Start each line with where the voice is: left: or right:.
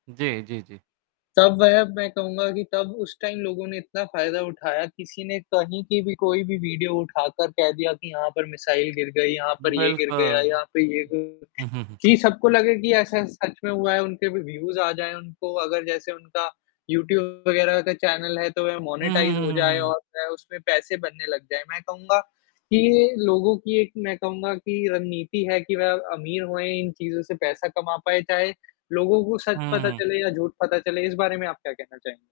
right: जी, जी, जी।
left: तब वह मैं कहूँगा कि तब उस टाइम लोगों ने इतना फ़ायदा उठाया किसी ने कहीं की भी कोई भी वीडियो उठाकर कह दिया कि यहाँ पर मिसाइल गिर गई, यहाँ पर ये गिर गया,
right: बिल्कुल,
left: यहाँ पे ये गि
right: हुँ, हुँ, हुँ।
left: कि सबको लगे कि ऐसा सच में हुआ है उनके भी व्यूज़ आ जाएँ उनको अगर जैसे उनका यूट्यूब वग़ैरह का चैनल है तो वह
right: हुँ,
left: मोनेटाइज़
right: हुँ,
left: हो
right: हुँ, हुँ,
left: जाए
right: हुँ।
left: और वह उसमें पैसे बनने लग जाएँ मैं कहूँगा, कि ये लोगों की एक मैं कहूँगा कि रणनीति है कि वह अमीर होएँ इन चीज़ों से पैसा कमा पाए चाहे, लोगों को सच
right: हुँ,
left: पता
right: हुँ।
left: चले या झूठ पता चले इस बारे में आप क्या कहना चाहें